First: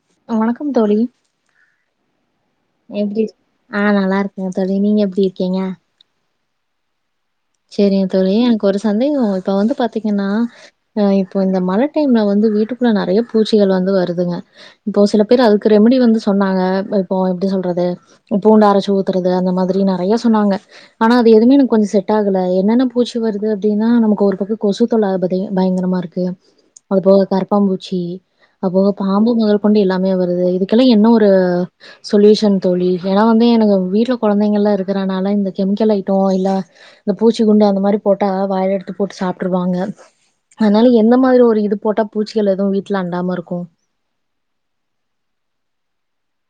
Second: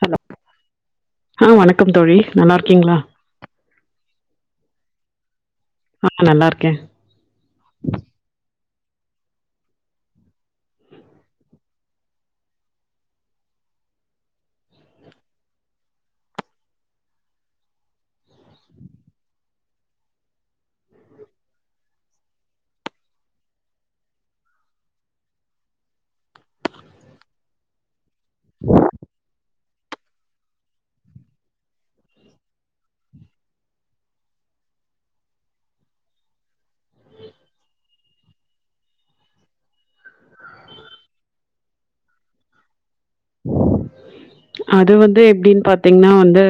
Hello வணக்கம் தோழி ஆஹ் வணக்கம் தோழி நல்லா இருக்கீங்களா ஆஹ் நல்லா இருக்கேங்க தோழி நீங்க எப்படி இருக்கீங்க ஆஹ் நல்லா இருக்கேன் செரிங்க தோழி அங் ஒரு சந்தேகம் இப்ப வந்து பாத்தீங்கன்னா அ இப்போ இந்த மழ டைம்ல வந்து வீட்டுக்குள்ள நெறைய பூச்சிகள் வந்து வருதுங்க இப்போ சில பேர் அதுக்கு ரெம்டி வந்து சொன்னாங்க இப்போ எப்டி சொல்றது பூண்டரைச்சு ஊத்துறது அந்த மாதிரி நெறைய சொன்னாங்க ஆனா அது எதுவுமே எனக்கு கொஞ்சோம் செட்டு செட்டாகல என்னென்ன பூச்சி வருது அப்டின்னா நமக்கு ஒரு பக்கம் கொசு தொல்ல ப பயங்கரமா இருக்கு அது போக கரப்பான் பூச்சி அப்போ பாம்பு மா பொண்டு எல்லாமே வருது இதுக்கெல்லாம் என்ன ஒரு சொல்யூஷன் தோழி ஏன்னா வந்து எனக்கு வீட்ல கொழந்தைங்கள்லாம் இருக்கிறனால இந்த கெமிக்கல் ஐட்டம் இல்ல இந்த பூச்சி குண்டு அந்த மாரி போட்டா வாயில எடுத்து போட்டு சாப்ட்டுருவாங்க அதனால எந்த மாதிரி ஒரு இது போட்டா பூச்சிகள் எதுவும் வீட்ல அண்டாம இருக்கு அது வந்து எப்டின்னு பாத்தீங்கன்னா வந்து வந்து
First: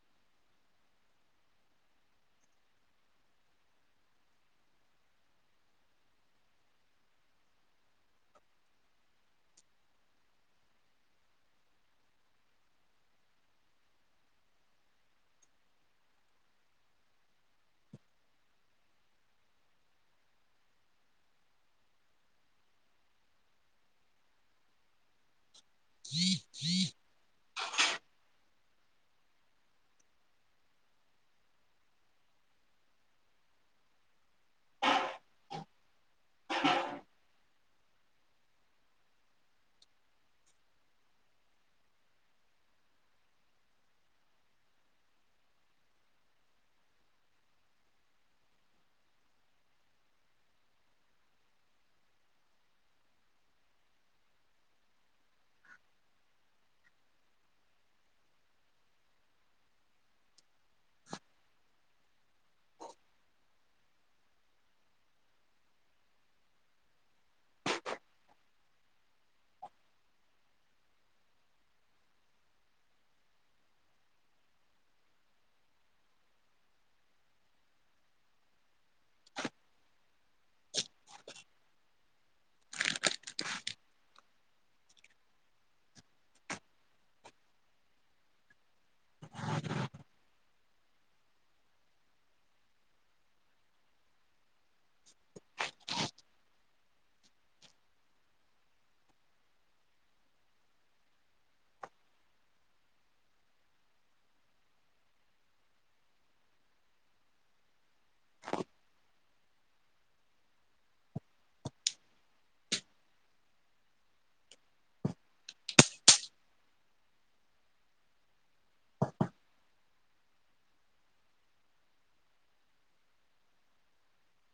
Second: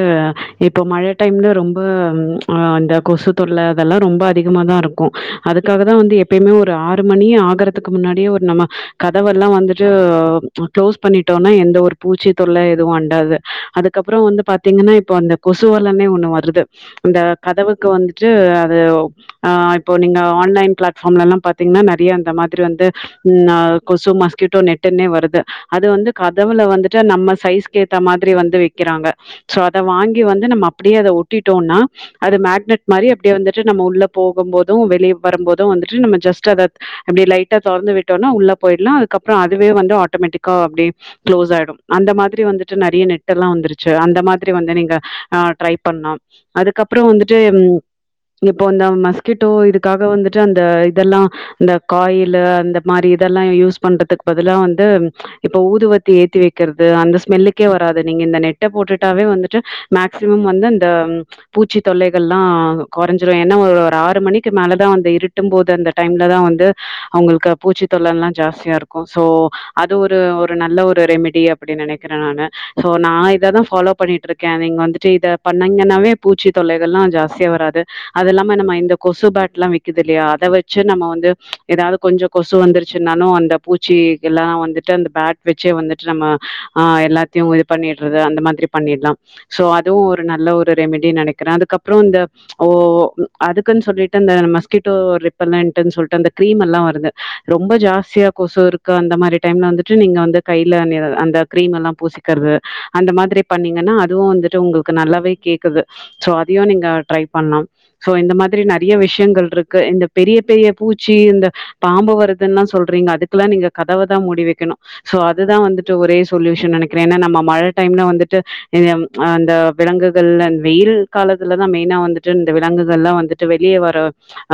இப்போ மழ டைம்ல ரொம்ப அந்த கொசு தொல்ல அதெல்லாம் ரொம்ப அதிகமா தான் இருக்கும் அதுக்காக தான் வந்து எப்பயுமே ஒரு ஆறு மணி ஆகுறதுக்கு முன்னாடியே ஒரு நம்ம கதவெல்லாம் வந்துட்டு அ க்ளோஸ் பண்ணிட்டு பண்ணிட்டோனா எந்த ஒரு பூச்சி தொல்ல எதுவும் அண்டாது அதுக்கப்புறோம் வந்து பாத்தீங்கன்னா இப்ப அந்த கொசு வலனே ஒண்ணு வருது இந்த கதவுக்கு வந்துட்டு அது இப்ப நீங்க ஆன்லைன் பிளாட்ஃபார்ம்லாம்லலா பாத்தீங்கன்னா நெறைய அந்த மாதிரி வந்து கொசு மஸ்கிட்டோ நெட்டுனே வருது அது வந்து கதவுள வந்துட்டு நம்ம சைஸ்க்கு ஏத்த மாதிரி வந்து வைக்கிறாங்க ஸோ அத வாங்கி வந்து நம்ம அப்டியே அத ஒட்டிட்டோம்னா அது மேக்னெட் மாதிரி அப்டியே வந்துட்டு நம்ம உள்ள போகும் போதும் வெளியே வரும்போது வந்துட்டு நம்ம ஜஸ்ட் அத அப்டியே லைட்டாக தொறந்து விட்டோம்னா உள்ள போயிடலாம் அதுக்கப்புறம் அதுவே வந்து ஆட்டோமேட்டிக்கா அப்டியே குளோஸ் ஆயிடும் அந்த மாதிரி வந்து நெறைய நெட் எல்லாம் வந்துருச்சு அந்த மாதிரி வந்து நீங்க ஆ ட்ரை பண்லாம் அதுக்கப்புறம் வந்துட்டு இப்போ அ மஸ்கிட்டோ இதுக்காக வந்துட்டு அந்த இதெல்லாம் இந்த காயில் அந்த மாரி இதெல்லாம் யூஸ் பண்றதுக்கு பதிலா வந்து இப்ப ஊது வத்தி ஏத்தி வைக்கிறது அந்த ஸ்மெல்லுக்கே வராது நீங்க இந்த நெட்ட போட்டுட்டாவே வந்துட்டு மேக்சிமம் வந்து அந்த பூச்சி தொல்லைகள்ல்லாம் கொறஞ்சிரும் ஏன்னா ஒரு ஒரு ஆறு மணிக்கு மேலதான் அந்த இருட்டும் போது அந்த டைம்ல தான் வந்து உங்களுக்கு பூச்சி தொல்லலாம் ஜாஸ்தியா இருக்கும் சோ அது ஒரு ஒரு நல்ல ஒரு ரெமிடி அப்படினு நெனைக்கிறேன் நானு சோ நான் இத தான் ஃபாலோ பண்ணிட்டு இருக்கேன் நீங்க வந்துட்டு இத பண்ணீங்கன்னாவே பூச்சி தொல்லைகள் எல்லாம் ஜாஸ்தியா வராது அது இல்லாம நம்ம இந்த கொசு பேட் எல்லாம் விக்குது இல்லையா அத வச்சு நம்ம வந்து ஏதாவது கொஞ்சம் கொசு வந்துருச்சுனாலும் அந்த பூச்சில்லாம் வந்து பேட் வச்சே வந்துட்டு நம்ம அ எல்லாத்தையும் இது பண்ணிடுறது அந்த மாதிரி பண்ணிடலாம் சோ அதுவும் ஒரு நல்ல ஒரு ரெமிடினு நெனைக்கிறேன் அதுக்கப்புறம் இந்த ஓஅதுக்குன்னு சொல்லி அ மஸ்கிட்டோ ரிப்பல்லன் சொல்லிட்டு அந்தக்ரீம் எல்லாம் வருது ரொம்ப ஜாஸ்தியா கொசு இருக்கு அந்த மாதிரி டைம்ல வந்துட்டு நீங்க வந்து கையில அந்த கிரீம் எல்லாம் பூசிக்கிறது அந்த மாதிரி பண்ணீங்கன்னா அதுவும் வந்துட்டு உங்களுக்கு நல்லாவே கேக்குதுசோ அத நீங்க ட்ரை பண்ணலாம் இந்த மாரி நெறைய விஷயங்கள் இருக்கு இந்த பெரிய பெரிய பூச்சி இந்த பாம்பு வருது சொல்றீங்க அதுக்கெல்லாம் நீங்க கத மூடி வக்கணும் அதுதான் வந்துட்டு ஒரே சொல்யூஷன் நெனைக்கிறேன் ஏன்னா நம்ம மழ டைம்ல வந்துட்டு அந்த வெலங்குகள்ல வெயில் காலத்துலதான் மெயினா வந்துட்டு இந்த விலங்குகள்லாம் வந்துட்டு வெளியே வர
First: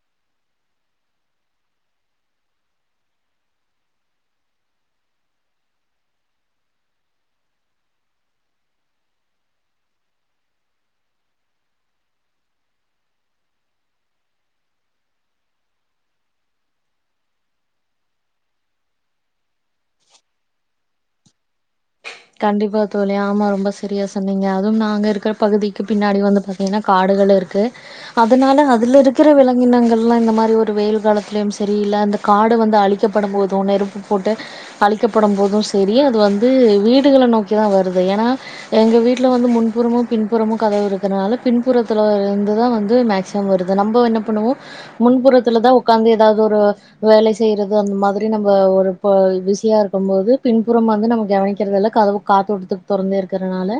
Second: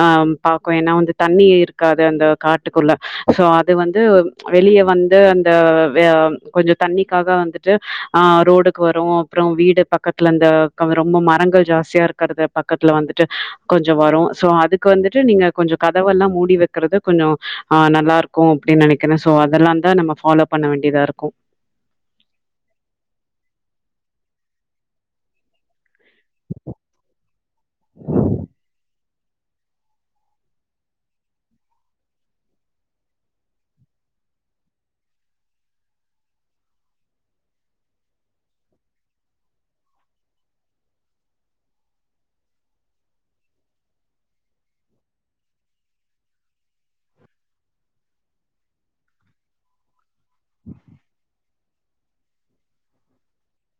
ஆ பாக்கும் ஏன்னா வந்து தண்ணி இருக்காது அந்த காட்டுக்குள்ள சோ அது வந்து வெளிய வந்து அந்த கொஞ்சோம் தண்ணிக்காக வந்துட்டு ஆ ரோடுக்கு வரும் அப்புறம் வீடு பக்கத்துல அந்த ரொம்ப மரங்கள் ஜாஸ்தியா இருக்கறத பக்கத்துல வந்துட்டு கொஞ்சோம் வரும் சோ அதுக்கு வந்துட்டு நீங்க கொஞ்சம் கதவெல்லாம் மூடி வக்கறது கொஞ்சோம் ஆ நல்லா இருக்கும் அப்டின்னு நெனைக்க என்ன சோ அதெல்லாம் தான் நம்ம ஃபாலோ பண்ண வேண்டியதா இருக்கும் கண்டிப்பா தோழி ஆமா ரொம்ப சரியா சொன்னீங்க அதுவும் நாங்க இருக்கிற பகுதிக்கு பின்னாடி வந்து பாத்தீங்கன்னா காடுகள் இருக்கு அதனால அதுல இருக்க இருக்கிற விலங்கினங்கள்லாம் இந்த மாரி ஒரு வெயில் காலத்துலயும் செரி இல்ல இந்த காடு வந்து அழிக்கப்படும் போதும் நெருப்பு போட்டு அழிக்கப்படும் போதும் செரி அது வந்து வீட்டு வீட்டுகளை நோக்கிதான் வருது ஏன்னா எங்க வீட்ல வந்து முன்புறமும் பின்புறமும் கதவு இருக்கிறதுனால பின்புறத்துல இருந்துதான் வந்து மேக்சிமம் வருது நம்ம என்ன பண்ணுவோ முன்புறத்துல தான் உக்காந்து ஏதாவது ஒரு வேல செய்யுறது அந்த மாதிரி நம்ம ஒரு பிஸியா இரு போது பின்புறம் வந்து நம்ம கவனிக்க தெரில கதவு காத்தோட்டத்துக்கு தொறந்தே இருக்கிறனால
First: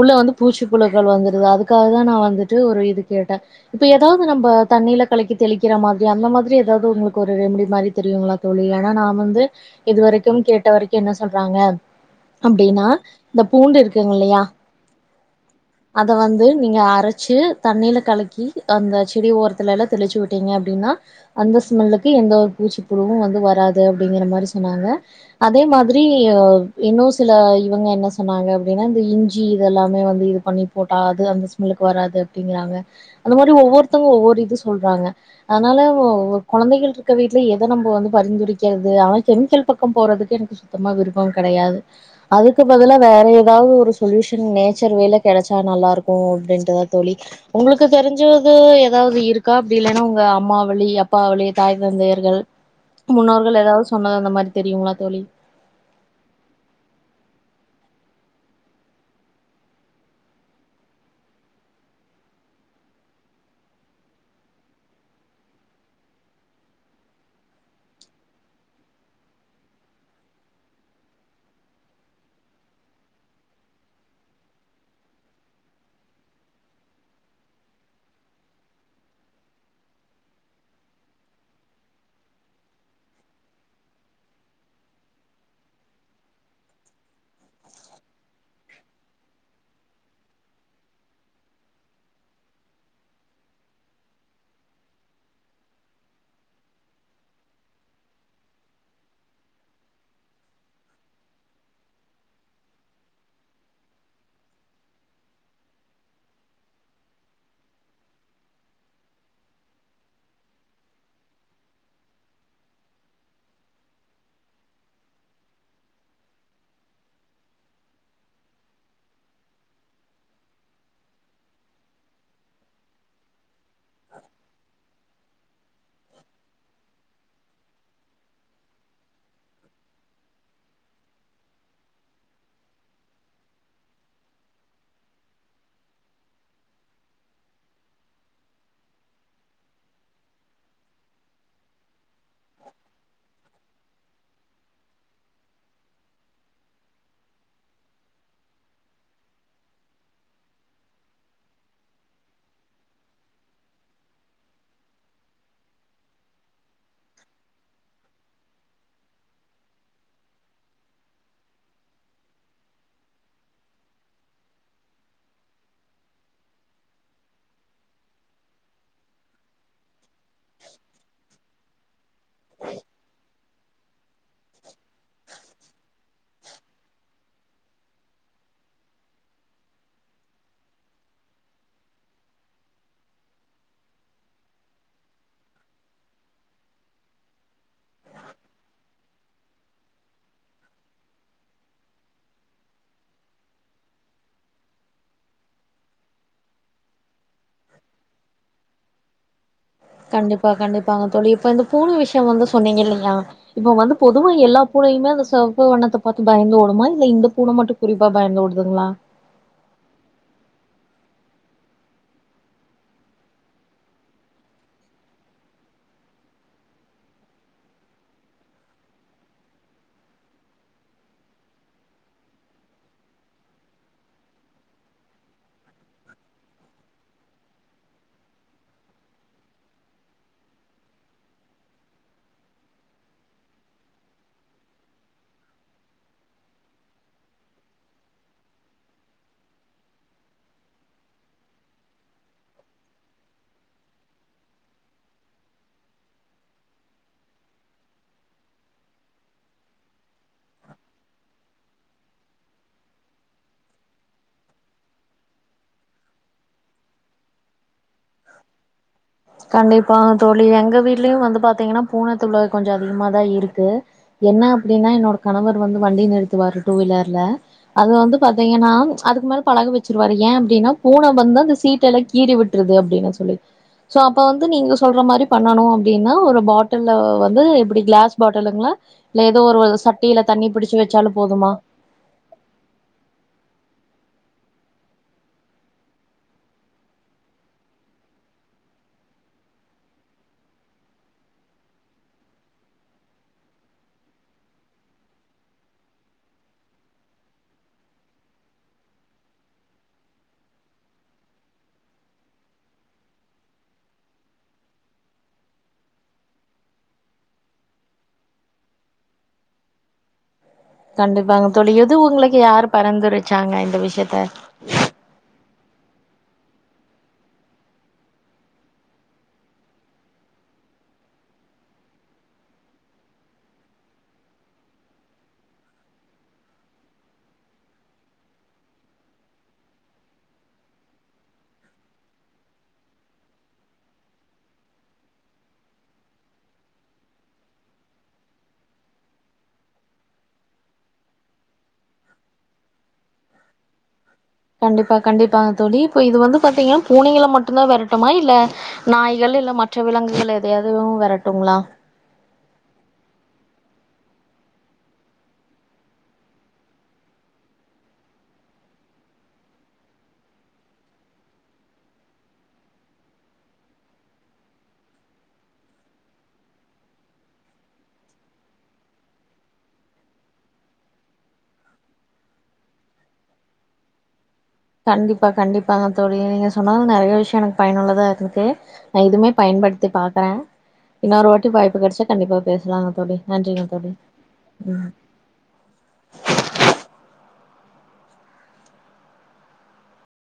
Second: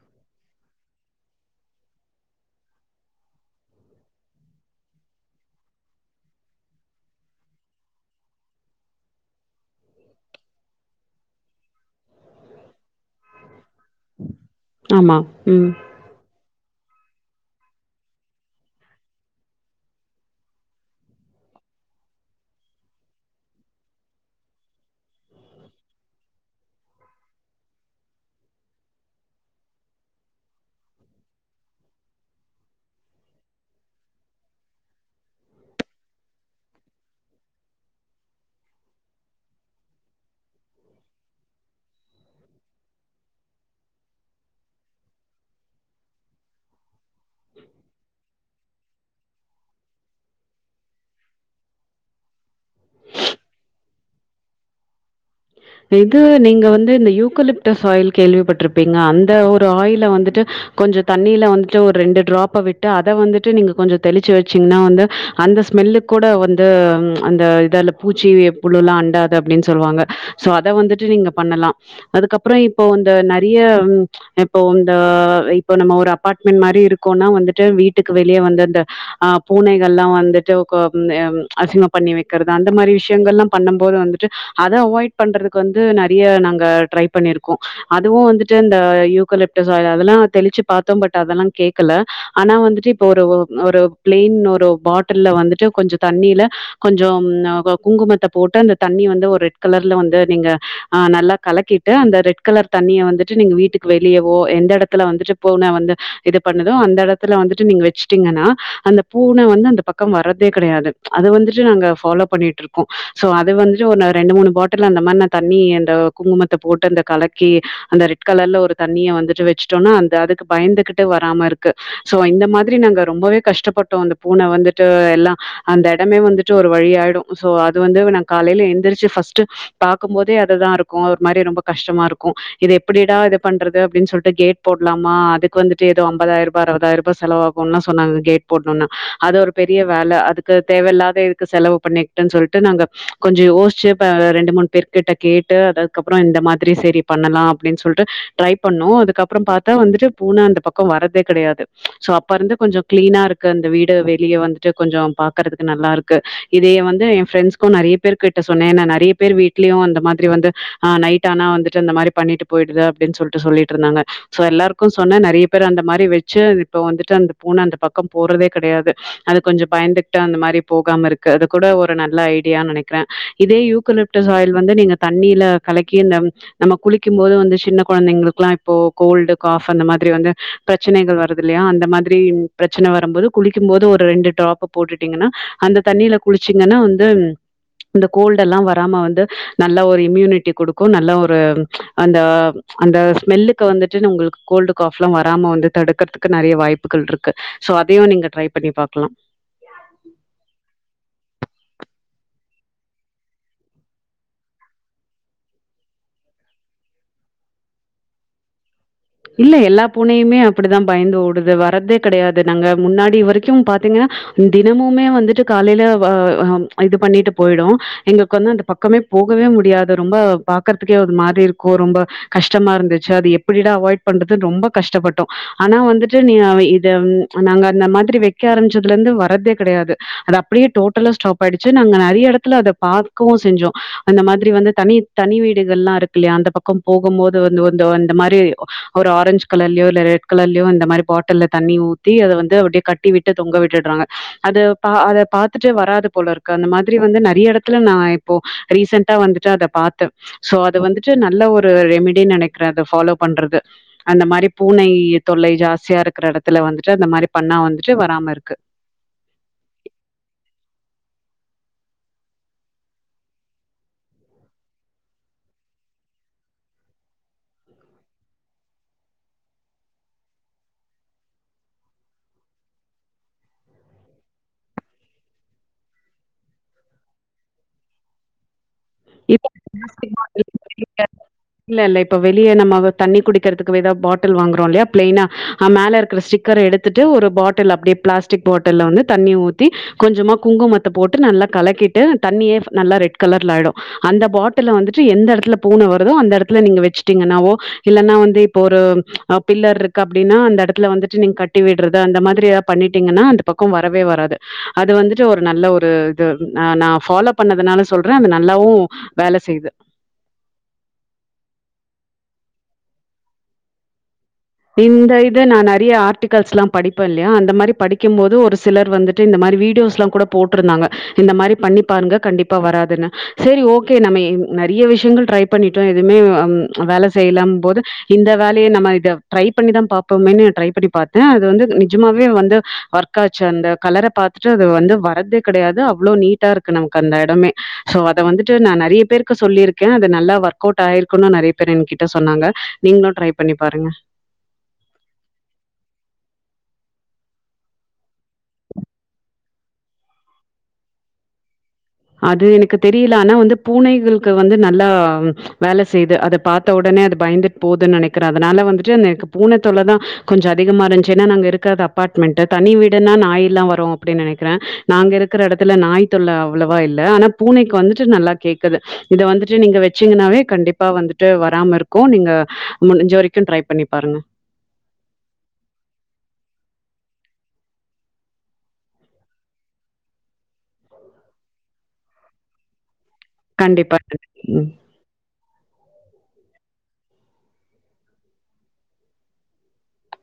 உள்ள வந்து பூச்சிப்புழுக்கள் வந்துடுது அதுக்காக தான் நான் வந்துட்டு ஒரு இது கேட்டேன் இப்ப ஏதாவது நம்ம தண்ணீல கலக்கி தெளிக்கிற மாரி அந்த மாதிரி ஏதாவது உங்களுக்கு ஒரு ரெமிடி மாதிரி தெரியுங்களா தோழி ஏன்னா நான் வந்து இதுவரைக்கும் கேட்டவரைக்கும் என்ன சொல்றாங்க அப்டின்னா இந்த பூண்டு இருக்குங்க இல்லியா ஆமா. ம். அத வந்து நீங்க அரைச்சு தண்ணீல கலக்கி அந்த செடி ஓரத்துல எல்லாம் தெளிச்சு விட்டீங்க அப்டின்னா அந்த ஸ்மெல்லுக்கு எந்த ஒரு பூச்சிப்புழுவும் வந்து வராது அப்டிங்கிற மாரி சொன்னாங்க அதே மாதிரி இன்னும் சில இவங்க என்ன சொன்னாங்க அப்டின்னா இந்த இஞ்சி இதெல்லாமே வந்து இது பண்ணி போட்டா அது அந்த ஸ்மெல்லுக்கு வராது அப்டிங்கிறாங்க அந்த மாதிரி ஒவ்வொருத்தவங்க ஒவ்வொரு இது சொல்றாங்க அதனால கொழந்தைகள் இருக்க வீட்டில் எத நம்ம வந்து பரிந்துரைக்கிறது ஆனால் கெமிக்கல் பக்கம் போறதுக்கு எனக்கு சுத்தமாக விருப்பம் கெடையாது அதுக்கு பதிலா வேற ஏதாவது ஒரு சொல்யூஷன் நேச்சர் வேல கிடைச்சா நல்லா இருக்கும் அப்படின்ட்டுதான் தோழி உங்களுக்கு தெரிஞ்சது ஏதாவது இருக்கா அப்டி இல்லன்னா உங்க அம்மாவழி அப்பாவழி தாய் தந்தையர்கள் முன்னோர்கள் ஏதாவது சொன்னது அந்த மாதிரி தெரியுங்களா தோழி இது நீங்க வந்து இந்த யூகலிப்டஸ் ஆயில் கேள்விப்பட்டிருப்பீங்க அந்த ஒரு ஆயில வந்துட்டு கொஞ்சம் தண்ணில வந்துட்டு ஒரு ரெண்டு ட்ராப்ப விட்டு அத வந்துட்டு நீங்க கொஞ்சம் தெளிச்சு வச்சீங்கன்னா வந்து அந்த ஸ்மெல்லு கூட வந்து அந்த இதால பூச்சிப் புழுவு எல்லாம் அண்டாது அப்டின்னு சொல்லுவாங்க சோ அத வந்துட்டு நீங்க பண்ணலாம் அதுக்கப்புறோம் இப்போ இந்த நெறைய இப்போ இந்த இப்போ நம்ம ஒரு அபார்ட்மெண்ட் மாரி இருக்கோனா வந்துட்டு வீட்டுக்கு வெளியே வந்து அந்த அ பூனைகள் எல்லாம் வந்துட்டு அசிங்கம் பண்ணி வைக்கிறது அந்த மாரி விஷயங்கள் எல்லாம் பண்ணும் போது வந்துட்டு அத அவாய்ட் பண்றது வந்து நெறைய நாங்க ட்ரை பண்ணிருக்கோம் அதுவும் வந்துட்டு இந்த யூக்கலெப்டிஸ் ஆயில் அதல்லாம் தெளிச்சு பாத்தோம் பட் அதெல்லாம் கேக்கல ஆனா வந்துட்டு இப்ப ஒரு பிளெயின் ஒரு பாட்டில் வந்துட்டு கொஞம் தண்ணில கொஞ்சோம் குங்குமத்த போட்டு அந்த தண்ணி வந்து ஒரு ரெட் கலர் உள்ள வந்து நீங்க நல்லா கலக்கிட்டு அந்த ரெட் கலர் தண்ணிய வந்துட்டு வீட்டு வெளியவோ எந்த எடத்துல வந்து பூனை இது பண்ணுதோ அந்த எடத்துலத்துல வந்து நீங்க வச்சீடிங்னா அந்த பூன அந்த பக்கம் வரதே கெடையாது அத வந்துட்டு நாங்க ஃபாலோ பண்ணிட்டு இருக்கோம் சோ அத வந்துட்டு ரெண்டு மூணு பாட்டில் அந்த மாரி நான் தண்ணி அந்த குங்குமத்த போட்டு அந்த கலக்கி அந்த ரெட் கலர்ல ஒரு தண்ணிய வந்துட்டு வச்சட்டோம்னா அந்த அதுக்கு பயந்துகிட்டு வராம இருக்கு சோ இந்த மாதிரி நாங்க ரொம்பவே கஷ்டப்பட்டோம் அந்த பூன வந்துட்டு எல்லாம் அந்த எடமே வந்துட்டு ஒரு வழியாயிடும் சோ அது வந்து நா காலையில எழுந்திரிச்சு ஃபர்ஸ்ட் ஃபர்ஸ்ட் பாக்கும் போதே அதுதான் இருக்கும் ஒரு மாரி ரொம்ப கஷ்டமா இருக்கும் இது எப்படிடா இது பண்றது அப்படின்னு சொல்லிட்டு கேட் போடலாமா அதுக்கு வந்துட்டு ஏதோ அம்பதாயிரூபா அறுபதாயிரரூபாய் செலவாகும் சொன்னாங்க கேட் போடணும்னு அது ஒரு பெரிய வேலை அதுக்கு தேவையில்லாத எதுக்கு செலவு பண்ணிக்கட்டு சொல்லிட்டு நாங்க கொஞ்சம் யோசிச்சு ரெண்டு மூணு பேருட்ட கேட்டு அதுக்கப்புறம் இந்த மாதிரி செரி பண்ணலாம் அப்டின்னு சொல்லிட்டு ட்ரை பண்ணோம் அதுக்கப்புறம் பாத்தா வந்துட்டு பூன அந்த பக்கம் வரதே கெடையாது சோ அப்ப இருந்து கொஞ்சம் கிளீனா இருக்கு அந்த வீடு வெளியே வந்துட்டு கொஞ்சம் பாக்கறதுக்கு நல்லா இருக்கு இதைய வந்து என் பிரெண்ட்ஸ்க்கு நெறைய பேரு கிட்ட சொன்னேன் நெறைய பேர் வீட்லயும் அந்த மாதிரி வந்து ஆ நைட் ஆனா வந்துட்டு அந்த மாதிரி பண்ணிட்டு போயிடுது அப்டின்னு சொல்லிட்டு சொல்லிட்டு இருந்தாங்க சோ எல்லாருக்கும் சொன்ன நெறைய பேர் அந்த மாதிரி வெச்சு இப்ப வந்துட்டு அந்த பூனை அந்த பக்கம் போறதே கெடையாது அது கொஞ்சம் பயந்து விட்டா அந்த மாரி போகாம இருக்குறது கூட ஒரு நல்ல ஐடியானு நினைக்கிறேன் இதே யூ லிட்டு வந்து நீங்க தண்ணியில கலக்கி இந்த நம்ம குளிக்கும் போது வந்து சின்ன குழந்தைங்களுக்குல்லாம் இப்போ கோல்டு காப் அந்த மாதிரி பிரச்சனைகள் வருது இல்லையா அந்த மாதிரி பிரச்சனை வரும்பது குளிக்கும்பது ஒரு ரெண்டு ட்ராப் போட்டுட்டீங்கன்னா அந்த தண்ணில குளிச்சிங்கன்னா வந்து கோல்டுலாம் வ வராம வந்து நல்லா ஒரு இம்யூனிட்டி கொடுக்கும் நல்லா ஒரு அந்த அந்த ஸ்மெல்லுக்கு வந்துட்டு உங்களுக்கு கோல்டு காப் எல்லாம் வராம வந்து தடுக்கறதுக்கு நிறைய வாய்ப்புகள் இருக்கு சோ அதையும் நீங்க ட்ரை பண்ணி பாக்கலாம் கண்டிப்பா கண்டிப்பாங்க தோழி இப்ப இந்த பூனை விஷயம் வந்து சொன்னீங்க இல்லையா இப்ப வந்து பொதுவா எல்லா பூனையுமே அந்த சிவப்பு வண்ணத்தை பாரு பயந்து ஓடுமா இல்ல இந்த பூனை மட்டும் குறிப்பா பயந்து ஓடுதுங்களா இல்ல எல்லா பூனையுமே அப்படிதான் பயந்து ஓடுது வர்றதே கெடையாது நாங்க முன்னாடி இ வரைக்கும் பாத்தீங்கன்னா தினமுமே வந்துட்டு காலையில இது பண்ணிட்டு போயிடும் எங்களுக்கு வந்து அந்த பக்கமே போகவே முடியாது ரொம்ப பாக்கறதுக்கே அது மாதிரி இருக்கும் ரொம்ப கஷ்டமா இருந்துச்சு அது எப்படிடா அவாய்ட் பண்றது ரொம்ப கஷ்டப்பட்டோம் ஆனா வந்துட்டு நீ இத நாங்க அந்த மாதிரி வைக்க ஆரம்பிச்சதுல இருந்து வரதே கிடையாது அது அப்படியே டோட்டலா ஸ்டாப் ஆயிடுச்சு நாங்க நிறைய இடத்துல அதை பாார்கக்கவும் செஞ்சோம் அந்த மாதிரி வந்து தனி தனி வீடுகள் எல்லாம் இருக்கு இல்லையா அந்த பக்கம் போகும் போது வந்துந்து அந்த மாதிரி ஒரு ஆரஞ்ச் கலர்லயோ இல்லை ரெட் கலர்லயோ இந்த மாதிரி பாட்டிலில் தண்ணி ஊற்றி அதை வந்து அப்படியே கட்டி விட்டு தொங்க விட்டுறாங்க அதை பா அதை பார்த்துட்டு வராது போல இருக்கு அந்த மாதிரி வந்து நிறைய இடத்துல நான் இப்போ ரீசெண்டட்டாக வந்துட்டு அதை பார்த்தேன் ஸோ அதது வந்துட்டு நல்ல ஒரு ரெமிடனு நினைக்கிறேன் அதை ஃபாலோ பண்றது அந்த மாதிரி பூனை தொல்லை ஜாஸ்தியா இருக்கிற இடத்துல வந்துட்டு அந்த மாதிரி பண்ணா வந்துட்டு வராம இருக்கு கண்டிப்பா தோழி எங்க வீட்லயும் வந்து பாத்தீங்கன்னா பூனைத் தொல்லை கொஞ்சம் அதிகமாதான் இருக்கு என்ன அப்படின்னா என்னோட கணவர் வந்து வண்டி நிறுத்துவாரு டூ வீலர்ல அது வந்து பாத்தீங்கன்னா அதுக்கு மேல பழக வச்சிருவாரு ஏன் அப்படின்னா பூனை வந்து அந்த சீட எல்லாம் கீறி விட்டுருது அப்படின்னா சொல்லி ஸோ அப்போ வந்து நீங்கள் சொல்ற மாதிரி பண்ணணும் அப்படின்னா ஒரு பாட்டிலில் வந்து எப்படி கிளாஸ் பாட்டிலுங்க இப்ப இ இ வச்சாலு போதுமா இல்ல வெளியே நம்ம தண்ணி குடிக்கிறதுக்கு ஏதாவ பாட்டில் வாங்குறோம் இல்லையா பிளைன் அ பாட்டில் மேல இருக்கிற ஸ்டிக்கர் எடுத்துட்டு ஒரு பாட்டில் அப்படிய பிளாஸ்டிக் பாட்டில் வந்து தண்ணி ஊத்தி கொஞ்சமா குங்குமத்த போட்டு நல்லா கலக்கிட்டு தண்ணியே நல்லா ரெட் கலர்ல ஆயிடும் அந்த பாட்டில் வந்துட்டு எந்த இடத்துல பூனை வருதோ அந்த இடத்துல நீங்க வச்சுட்டீங்கன்னாவோ இல்லைன்னா வந்து இப்போ ஒரு பில்லர் இருக்கு அப்படின்னா அந்த இடத்துல வந்துட்டு நீங்க கட்டி விடுறத அந்த மாதிரி எதாவது பண்ணிட்டீங்கன்னா அந்த பக்கம் வரவே வராது அது வந்துட்டு ஒரு நல்ல ஒரு இது ஹ் நான் பாலோ பண்ணதுனால சொல்றேன் அந்த நல்லாவும் வேலை செய்யுது கண்டிப்பாங்க தோழி எது உங்களுக்கு யாரு பரந்துருச்சாங்க இந்த விஷயத்த இந்த இத நான் நிறைய ஆர்டிக் கல்ஸ் எல்லாம் படிப்பேன் இல்லையா அந்த மாதிரி படிக்கும் போது ஒரு சிலர் வந்துட்டு இந்த மாதிரி வீடியோஸ் எல்லாம் கூட போட்டிருந்தாங்க இந்த மாதிரி பண்ணிப்பாருங்க கண்டிப்பா வராதுன்னு செரி ஓகே நம்ம நிறைய விஷயங்கள் ட்ரை பண்ணிட்டோம் எதுவுமே வேலை செய்யலாம் போது இந்த வேலையே நம்ம இத ட்ரை பண்ணிதான் பாப்போம்மேன்னு ட்ரை பண்ணி பார்த்தேன் அது வந்து நிஜமாவே வந்து ஒர்க் ஆச்சு அந்த கலரை பார்த்துட்டு அது வந்து வரறதே கிடையாது அவ்வளோ நீட்டா இருக்கு நமக்கு அந்த இடமே சோ அத வந்துட்டு நான் நிறைய பேருக்கு சொல்லியிருக்கேன் அது நல்லா ஒர்க் அவுட் ஆயிருக்குன்னனு நிறைய பேர் என்கிட்ட சொன்னாங்க நீங்களும் ட்ரை பண்ணி பாருங்க கண்டிப்பா கண்டிப்பாங்க தோழி இப்ப இது வந்து பாத்தீங்கன்னா பூனைங்களை மட்டும்தான் விரட்டுமா இல்ல நாய்கள் இல்ல மற்ற விலங்குகள் எதையாவதுவும் விரட்டும்ங்களா அது எனக்கு தெரியல ஆனா வந்து பூனைகளுக்கு வந்து நல்லா வேல செய்து அத பாத்த ஒடனே அது பயந்துட்டு போதுன்னு நினைக்கிறே அதனால வந்துட்டு எனக்கு பூனை தொல்ல தா கொஞ்சோ அதிகமா இருந்துச்சு ஏன்னா நாங்க இருக்கது அப்பார்ட்மெண்ட்டு தனி வீடுனா நாயெல்லா வரு அப்டின்னு நெனைக்கிறே நாங்க இருக்கிற எடத்துல நாய் தொல்ல அவ்ளவா இல்ல ஆனா பூனைக்கு வந்துட்டு நல்லா கேக்குது இத வந்துட்டு நீங்க வச்சீங்கன்னாவே கண்டிப்பா வந்துட்டு வராம இருக்கு நீங்க முடிஞ்ச வரைக்கு ட்ரை பண்ணி பாருங்க கண்டிப்பா கண்டிப்பாங்க தோழி நீங்க சொன்னது நறையா விஷயோ எனக்கு பயனுள்ளதா இருந்துச்சு நா இதுமே பயன்படுத்தி பாக்குறே இன்னொரு வாட்டி வாய்ப்பு கிடைச்சா கண்டிப்பா பேசலாம்ங்க தோழி நன்றிங்க தோழி. கண்டிப்பா சிஸ்டர்